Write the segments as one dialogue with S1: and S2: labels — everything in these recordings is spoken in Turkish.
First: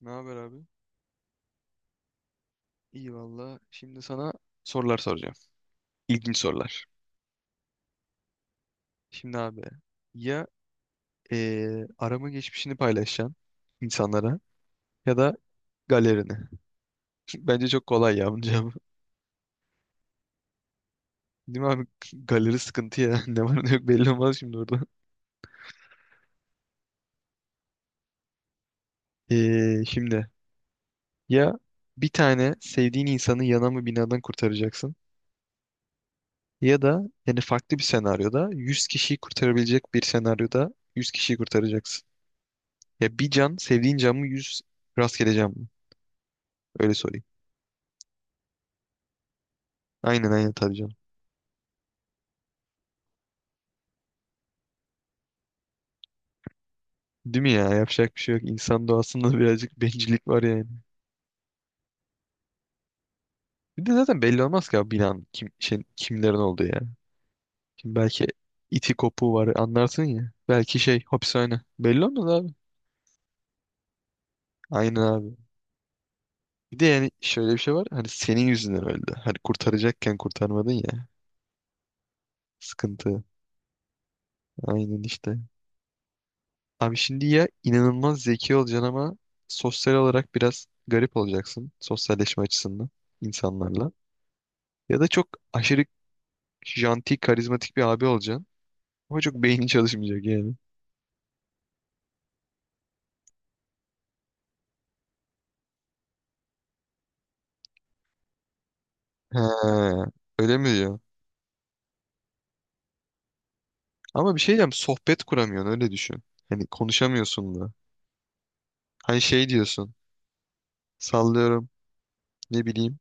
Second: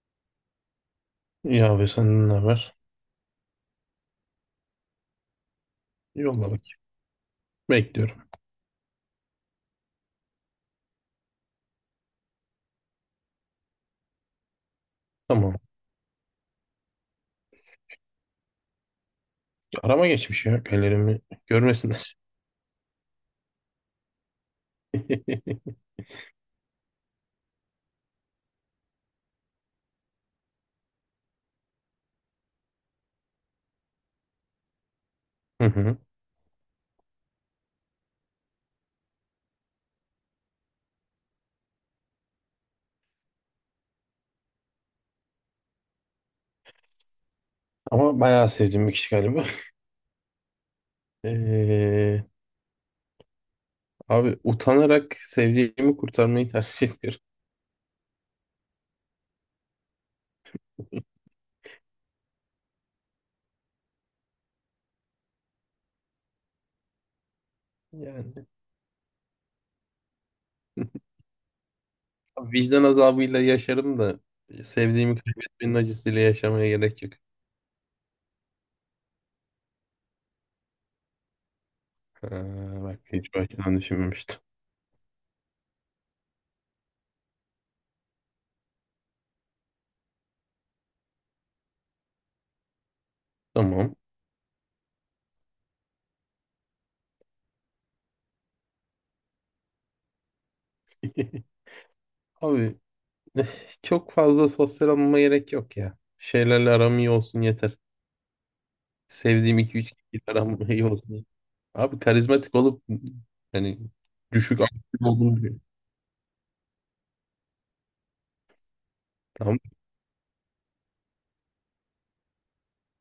S1: Ne haber abi?
S2: İyi abi senden ne haber?
S1: İyi valla. Şimdi sana sorular soracağım. İlginç
S2: Yolla bakayım.
S1: sorular.
S2: Bekliyorum.
S1: Şimdi abi ya arama geçmişini paylaşacaksın insanlara ya da
S2: Tamam.
S1: galerini. Bence çok kolay ya bunun cevabı.
S2: Arama geçmiş ya. Ellerimi
S1: Değil mi abi?
S2: görmesinler.
S1: Galeri sıkıntı ya. Ne var ne yok belli olmaz şimdi orada. Şimdi ya bir tane sevdiğin insanı yanan mı binadan kurtaracaksın
S2: Hı hı.
S1: ya da yani farklı bir senaryoda 100 kişiyi kurtarabilecek bir senaryoda 100 kişiyi kurtaracaksın. Ya bir can sevdiğin can mı 100 rastgeleceğim, öyle sorayım.
S2: Ama bayağı sevdiğim bir kişi galiba.
S1: Aynen aynen tabii canım.
S2: Ee, abi utanarak sevdiğimi kurtarmayı tercih ediyorum.
S1: Değil mi ya? Yapacak bir şey yok. İnsan doğasında birazcık bencillik var yani. Bir de zaten belli olmaz ki abi binanın kim, şey, kimlerin olduğu ya. Şimdi belki
S2: Yani
S1: iti kopuğu var anlarsın ya. Belki şey hapishane. Belli olmaz abi.
S2: abi vicdan azabıyla yaşarım da
S1: Aynen
S2: sevdiğimi
S1: abi.
S2: kaybetmenin acısıyla yaşamaya
S1: Bir de
S2: gerek
S1: yani
S2: yok.
S1: şöyle bir şey var. Hani senin yüzünden öldü. Hani kurtaracakken kurtarmadın ya.
S2: Ha, bak
S1: Sıkıntı.
S2: hiç baştan düşünmemiştim.
S1: Aynen işte. Abi şimdi ya inanılmaz zeki olacaksın ama sosyal olarak biraz garip olacaksın. Sosyalleşme açısından insanlarla.
S2: Tamam.
S1: Ya da çok aşırı janti, karizmatik bir abi olacaksın. Ama çok beynin çalışmayacak yani.
S2: Abi eh, çok fazla sosyal olmama gerek yok ya. Şeylerle aram iyi olsun yeter. Sevdiğim iki üç
S1: He,
S2: kişi
S1: öyle mi
S2: aram iyi
S1: diyor?
S2: olsun. Abi karizmatik olup hani
S1: Ama bir şey
S2: düşük
S1: diyeceğim,
S2: IQ
S1: sohbet
S2: olduğunu düşün.
S1: kuramıyorsun, öyle düşün. Hani konuşamıyorsun da. Hani şey
S2: Tamam.
S1: diyorsun, sallıyorum ne bileyim.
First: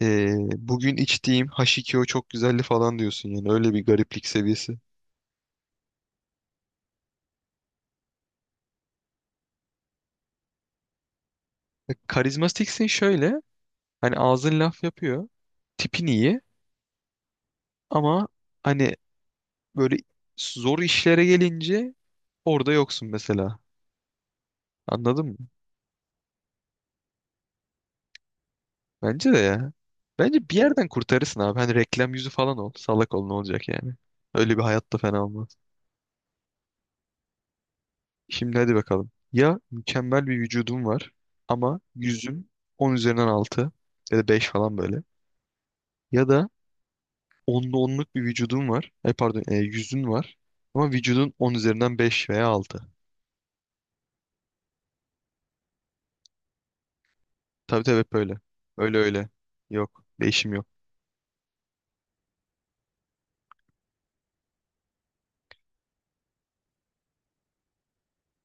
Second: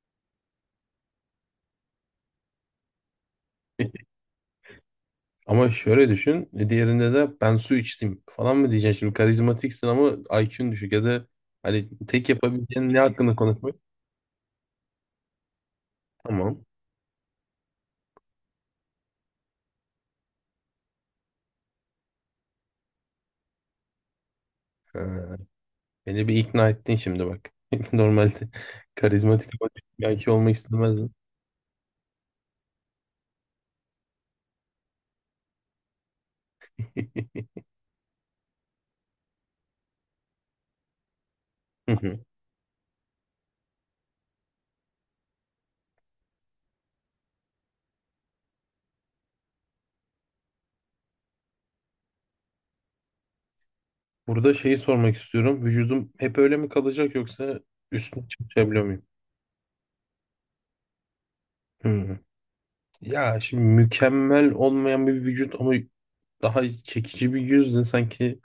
S1: Bugün içtiğim H2O çok güzeldi falan diyorsun yani öyle bir gariplik seviyesi.
S2: Ama şöyle düşün. Diğerinde de ben su içtim falan mı diyeceksin şimdi? Karizmatiksin ama IQ'un düşük ya da hani
S1: E,
S2: tek
S1: karizmatiksin
S2: yapabileceğin ne hakkında
S1: şöyle,
S2: konuşmak?
S1: hani ağzın laf yapıyor, tipin iyi
S2: Tamam.
S1: ama hani böyle zor işlere gelince orada yoksun mesela. Anladın mı?
S2: Ha, beni bir ikna ettin şimdi bak. Normalde
S1: Bence de
S2: karizmatik ama
S1: ya.
S2: düşük IQ
S1: Bence bir
S2: olmak
S1: yerden
S2: istemezdim.
S1: kurtarırsın abi. Hani reklam yüzü falan ol. Salak ol, ne olacak yani. Öyle bir hayat da fena olmaz. Şimdi hadi bakalım. Ya mükemmel bir vücudum var ama
S2: Hı hı.
S1: yüzüm 10 üzerinden 6 ya da 5 falan böyle. Ya da onlu onluk bir vücudum var. E pardon, e, yüzün var ama vücudun 10 üzerinden beş veya altı.
S2: Burada şeyi sormak istiyorum. Vücudum hep öyle mi kalacak yoksa
S1: Tabii tabii hep
S2: üstüne
S1: böyle.
S2: çalışabiliyor
S1: Öyle
S2: muyum?
S1: öyle. Yok. Değişim yok.
S2: Hı. Ya şimdi mükemmel olmayan bir vücut ama daha çekici bir yüz de sanki.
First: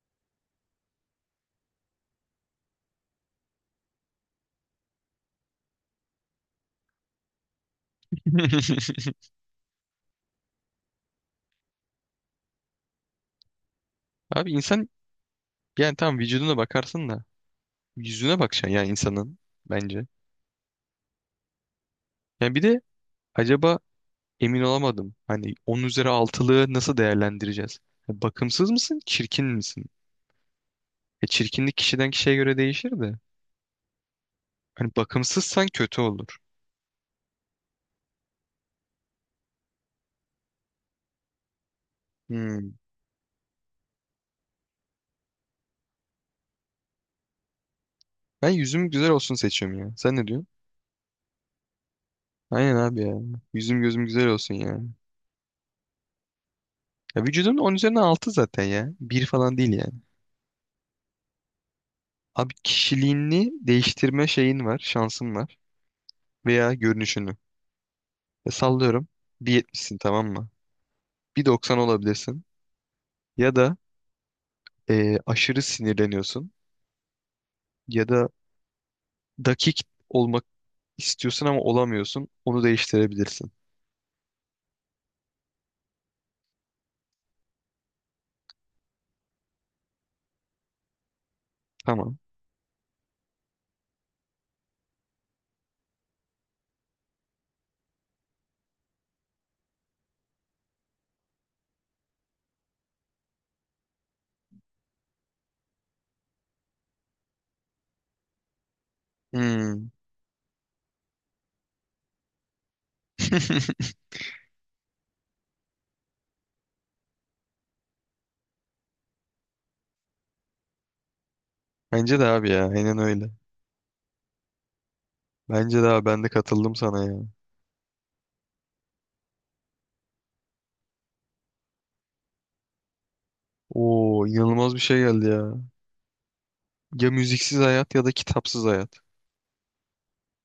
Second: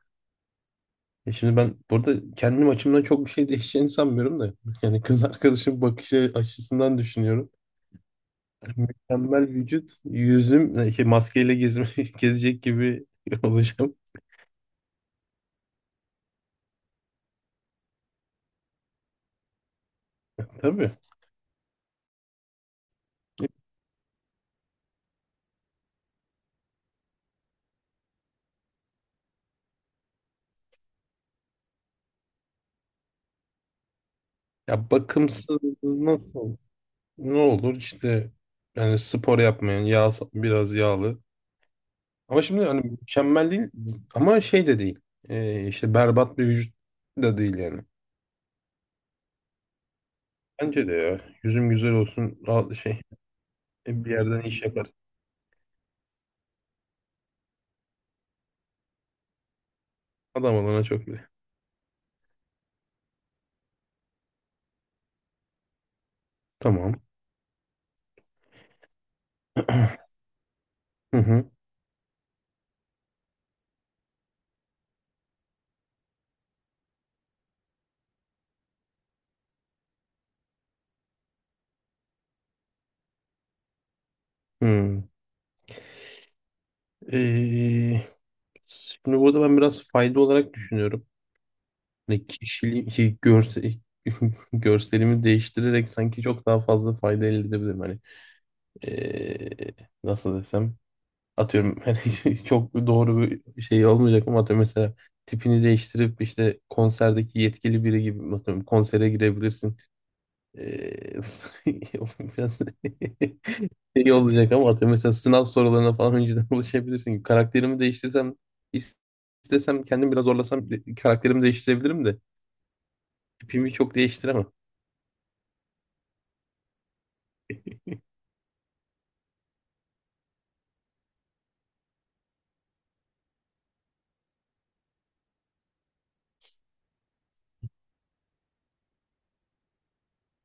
S2: E şimdi ben burada kendim açımdan çok bir şey değişeceğini sanmıyorum da. Yani kız arkadaşım bakışı açısından düşünüyorum. Yani mükemmel vücut, yüzüm şey, maskeyle gezme, gezecek gibi olacağım.
S1: Abi insan yani tam vücuduna bakarsın da yüzüne bakacaksın yani insanın bence.
S2: Tabii.
S1: Yani bir de acaba, emin olamadım. Hani 10 üzeri altılığı nasıl değerlendireceğiz? Ya, bakımsız mısın, çirkin misin? E çirkinlik kişiden kişiye göre değişir de. Hani
S2: Ya bakımsız
S1: bakımsızsan kötü olur.
S2: nasıl? Ne olur işte yani spor yapmayan, yağ, biraz yağlı. Ama şimdi
S1: Hmm.
S2: hani mükemmel değil ama şey de değil. İşte berbat bir vücut da değil yani.
S1: Ben yüzüm güzel olsun seçiyorum ya. Sen ne diyorsun?
S2: Bence de ya. Yüzüm güzel olsun.
S1: Aynen
S2: Rahat
S1: abi
S2: şey.
S1: ya. Yüzüm gözüm
S2: Bir
S1: güzel
S2: yerden
S1: olsun
S2: iş
S1: ya.
S2: yapar.
S1: Ya vücudun 10 üzerine 6 zaten ya. Bir falan değil yani.
S2: Adam olana çok bile.
S1: Abi kişiliğini değiştirme şeyin var, şansın var. Veya
S2: Tamam.
S1: görünüşünü. Ya sallıyorum, bir yetmişsin tamam mı?
S2: Hı
S1: Bir
S2: hı.
S1: doksan olabilirsin. Ya da e, aşırı sinirleniyorsun. Ya da dakik olmak istiyorsun ama olamıyorsun. Onu değiştirebilirsin.
S2: Hı. Ee, şimdi burada ben biraz fayda olarak düşünüyorum.
S1: Tamam.
S2: Hani kişiliği, şey, görselimi değiştirerek sanki çok daha fazla fayda elde edebilirim. Hani ee, nasıl desem. Atıyorum hani çok doğru bir şey olmayacak ama atıyorum mesela tipini değiştirip işte konserdeki yetkili biri gibi atıyorum konsere girebilirsin.
S1: Hmm.
S2: Ee, O biraz şey olacak ama atıyorum mesela sınav sorularına falan önceden ulaşabilirsin. Karakterimi değiştirsem is- istesem kendim biraz zorlasam karakterimi değiştirebilirim de
S1: Bence de abi ya. Aynen öyle.
S2: tipimi çok değiştiremem.
S1: Bence de abi ben de katıldım sana ya. Oo, inanılmaz bir şey geldi ya. Ya müziksiz hayat ya da kitapsız hayat.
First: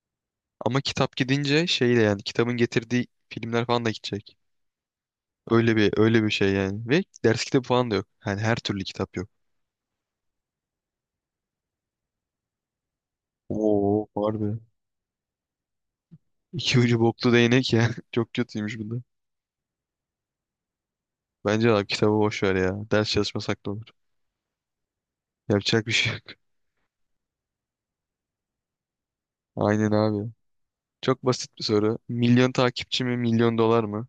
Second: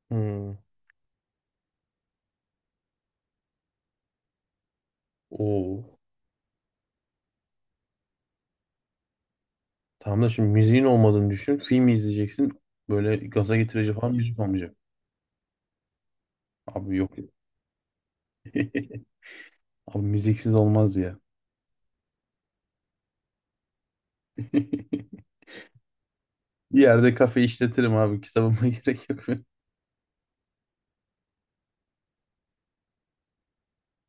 S2: Hmm.
S1: Ama kitap gidince şeyle yani kitabın getirdiği filmler falan da gidecek. Öyle bir
S2: Oo.
S1: öyle bir şey yani. Ve ders kitabı falan da yok. Yani her türlü kitap yok.
S2: Tamam da şimdi müziğin olmadığını düşün. Film izleyeceksin. Böyle gaza getirici
S1: Oo,
S2: falan müzik
S1: harbi.
S2: olmayacak.
S1: İki
S2: Abi
S1: ucu
S2: yok.
S1: boklu değnek ya. Çok kötüymüş bu da.
S2: Abi müziksiz olmaz ya.
S1: Bence abi kitabı boş ver ya. Ders çalışmasak da olur. Yapacak bir şey yok.
S2: Bir yerde kafe işletirim abi. Kitabıma gerek yok.
S1: Aynen abi. Çok basit bir soru. Milyon takipçi mi, milyon dolar mı?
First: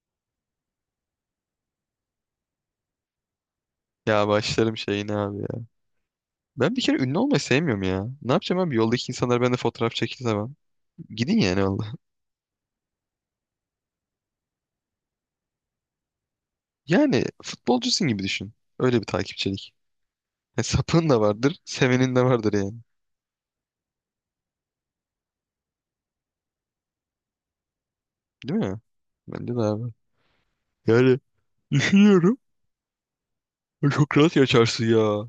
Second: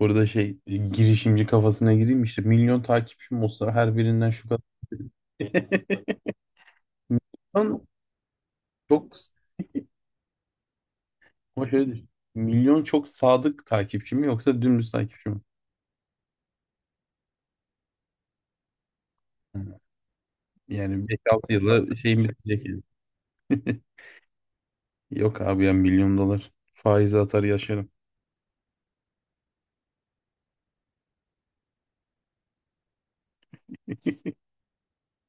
S2: Burada şey girişimci kafasına gireyim işte milyon takipçim olsa her
S1: Ya
S2: birinden şu kadar.
S1: başlarım şeyine abi ya. Ben bir kere ünlü olmayı
S2: Milyon
S1: sevmiyorum ya. Ne yapacağım abi? Yoldaki
S2: çok
S1: insanlar bende fotoğraf çekti tamam. Gidin yani
S2: ama
S1: valla.
S2: şöyle düşün. Milyon çok sadık takipçi mi yoksa dümdüz takipçi mi?
S1: Yani futbolcusun gibi düşün. Öyle bir takipçilik.
S2: Hı.
S1: E,
S2: Yani
S1: sapığın
S2: beş
S1: da
S2: altı
S1: vardır,
S2: yılda
S1: sevenin
S2: şeyim
S1: de vardır
S2: bitecek
S1: yani.
S2: yani. Yok abi ya milyon dolar. Faize atar yaşarım.
S1: Değil mi? Bence de abi. Yani düşünüyorum. Çok rahat yaşarsın ya.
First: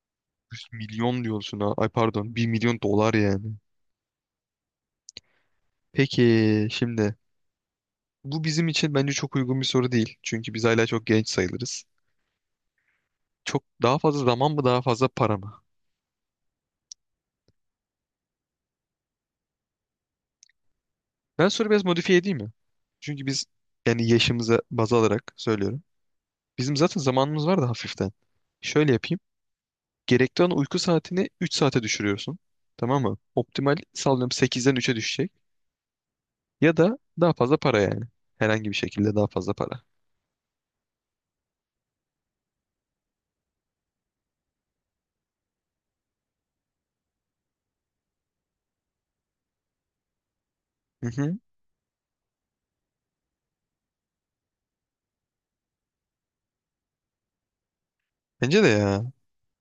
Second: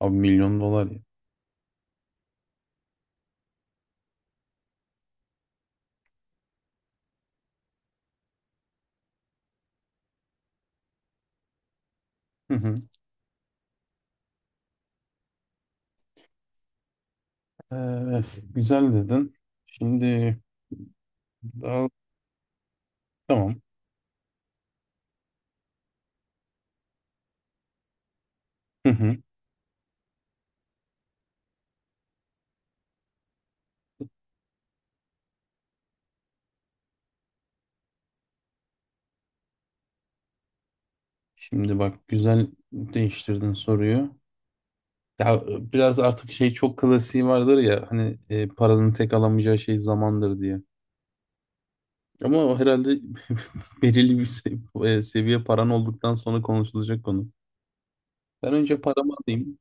S2: Abi milyon
S1: Yüz
S2: dolar ya.
S1: milyon diyorsun ha. Ay pardon. 1 milyon dolar yani. Peki şimdi, bu bizim için bence çok uygun bir soru değil. Çünkü biz hala çok genç sayılırız.
S2: Hı hı.
S1: Çok daha fazla zaman mı daha fazla para mı?
S2: Evet, güzel dedin. Şimdi
S1: Ben soruyu biraz
S2: daha.
S1: modifiye edeyim mi? Çünkü biz
S2: Tamam.
S1: yani yaşımıza baz alarak söylüyorum. Bizim zaten zamanımız var da hafiften.
S2: Hı
S1: Şöyle
S2: hı.
S1: yapayım. Gerekli olan uyku saatini 3 saate düşürüyorsun. Tamam mı? Optimal sallıyorum 8'den 3'e düşecek. Ya da daha fazla para yani. Herhangi bir şekilde daha fazla para.
S2: Şimdi bak güzel değiştirdin soruyu. Ya biraz artık şey çok klasiği vardır ya hani paranın tek alamayacağı şey zamandır diye.
S1: Hı hı.
S2: Ama o herhalde belirli bir seviye paran olduktan sonra konuşulacak konu. Ben
S1: Bence de
S2: önce
S1: ya.
S2: paramı alayım.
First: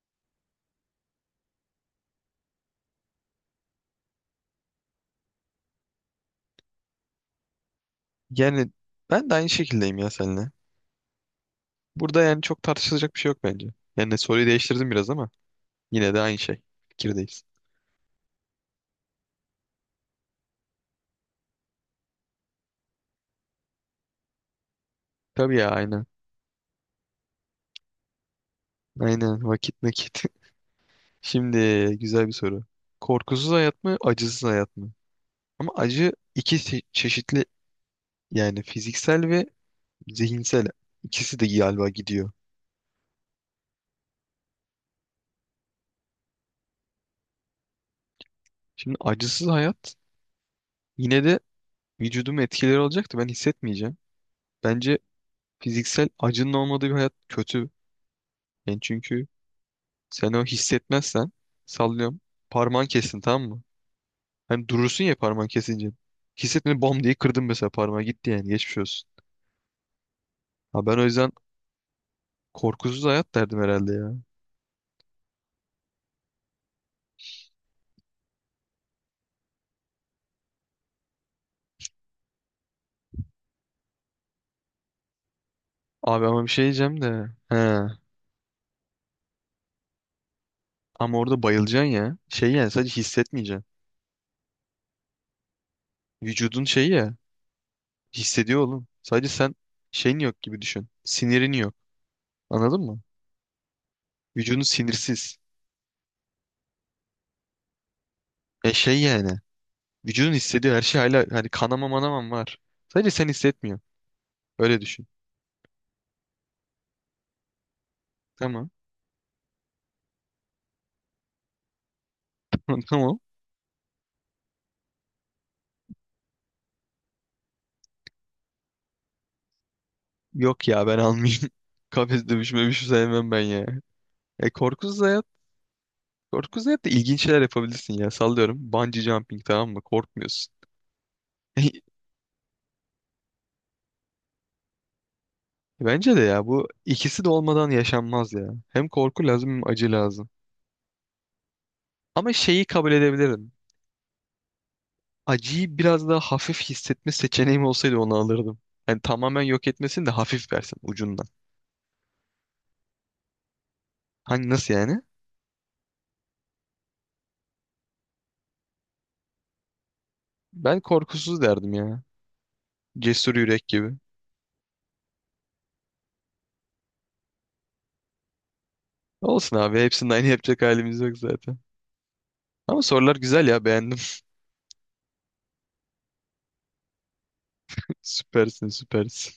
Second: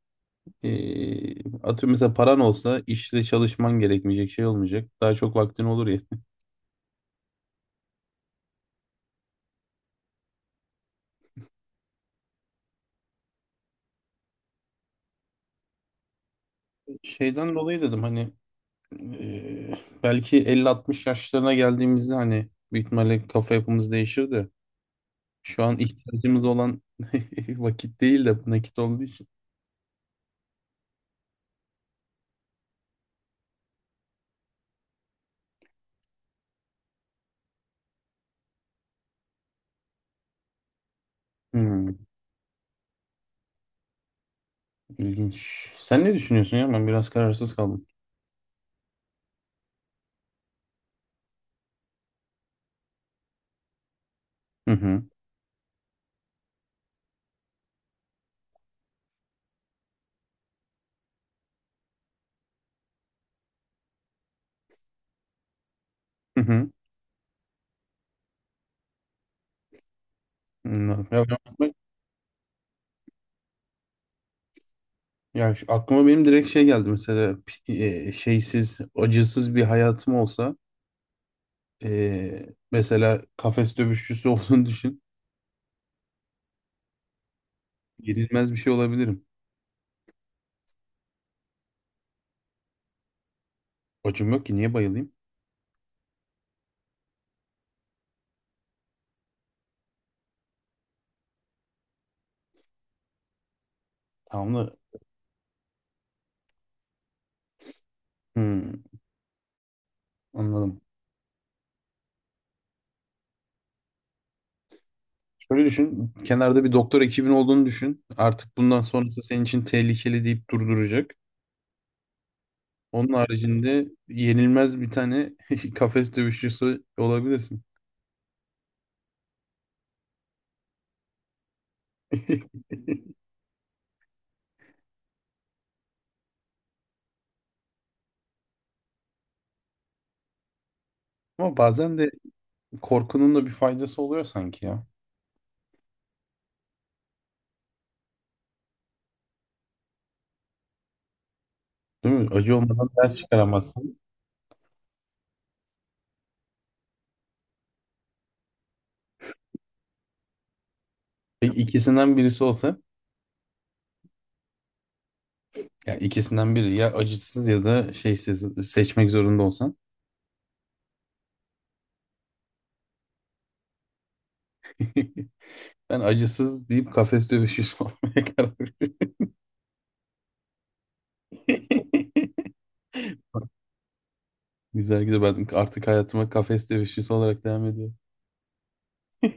S2: E, atıyorum mesela paran olsa işte çalışman gerekmeyecek şey olmayacak. Daha çok vaktin olur ya.
S1: Yani ben de aynı şekildeyim ya seninle. Burada yani çok tartışılacak bir şey yok bence. Yani soruyu değiştirdim biraz ama. Yine de aynı şey. Fikirdeyiz.
S2: Şeyden dolayı dedim hani e, belki 50-60 yaşlarına geldiğimizde hani büyük ihtimalle kafa yapımız değişir de
S1: Tabii
S2: şu
S1: ya
S2: an
S1: aynen.
S2: ihtiyacımız olan vakit değil de nakit olduğu için.
S1: Aynen vakit nakit. Şimdi güzel bir soru. Korkusuz hayat mı, acısız hayat mı? Ama acı iki çeşitli yani fiziksel ve zihinsel. İkisi de galiba
S2: Hmm,
S1: gidiyor.
S2: ilginç. Sen ne düşünüyorsun ya? Ben biraz kararsız kaldım.
S1: Şimdi acısız hayat yine de vücudum etkileri olacaktı. Ben hissetmeyeceğim.
S2: Hı
S1: Bence
S2: hı.
S1: fiziksel acının olmadığı bir hayat kötü. Yani çünkü sen o hissetmezsen sallıyorum. Parmağın kesin tamam mı? Hem durursun ya parmağın kesince.
S2: Hı hı.
S1: Hissetmeden bam diye kırdım mesela, parmağı gitti yani geçmiş olsun. Ha, ben o
S2: Anladım. Ya,
S1: yüzden
S2: ben-
S1: korkusuz hayat derdim herhalde ya.
S2: ya aklıma benim direkt şey geldi mesela şeysiz, acısız bir hayatım olsa mesela kafes dövüşçüsü olduğunu düşün.
S1: Abi ama bir şey diyeceğim de. He.
S2: Yenilmez bir şey olabilirim.
S1: Ama orada bayılacaksın ya. Şey yani sadece hissetmeyeceksin.
S2: Acım yok ki niye bayılayım?
S1: Vücudun şeyi ya. Hissediyor oğlum. Sadece sen şeyin yok gibi düşün. Sinirin yok. Anladın mı?
S2: Tamam
S1: Vücudun
S2: da
S1: sinirsiz. E
S2: hmm,
S1: şey yani. Vücudun hissediyor her
S2: anladım.
S1: şey hala hani kanama manamam var. Sadece sen hissetmiyorsun. Öyle düşün.
S2: Şöyle düşün. Kenarda bir doktor ekibin olduğunu düşün. Artık
S1: Tamam.
S2: bundan sonrası senin için tehlikeli deyip durduracak. Onun
S1: Tamam.
S2: haricinde yenilmez bir tane kafes dövüşçüsü olabilirsin.
S1: Yok ya ben almayayım. Kafes dövüşme bir şey sevmem ben ya. E korkusuz hayat. Korkusuz hayat da ilginç şeyler yapabilirsin ya. Sallıyorum. Bungee jumping tamam mı? Korkmuyorsun.
S2: Ama bazen de korkunun da bir faydası oluyor sanki ya.
S1: Bence de ya bu ikisi de olmadan yaşanmaz ya. Hem korku lazım hem acı lazım.
S2: Değil mi?
S1: Ama
S2: Acı
S1: şeyi
S2: olmadan
S1: kabul
S2: ders
S1: edebilirim.
S2: çıkaramazsın.
S1: Acıyı biraz daha hafif hissetme seçeneğim olsaydı onu alırdım. Yani tamamen yok etmesin de hafif versin ucundan.
S2: Peki ikisinden birisi olsa,
S1: Hani nasıl yani?
S2: ya ikisinden biri ya acısız ya da şeysiz seçmek zorunda olsan.
S1: Ben korkusuz derdim ya. Cesur yürek gibi.
S2: Ben acısız deyip kafes dövüşçüsü olmaya karar verdim.
S1: Olsun abi, hepsinin aynı yapacak halimiz yok zaten. Ama sorular güzel ya, beğendim.
S2: Güzel güzel ben artık hayatıma kafes dövüşçüsü olarak devam ediyorum.
S1: Süpersin süpersin.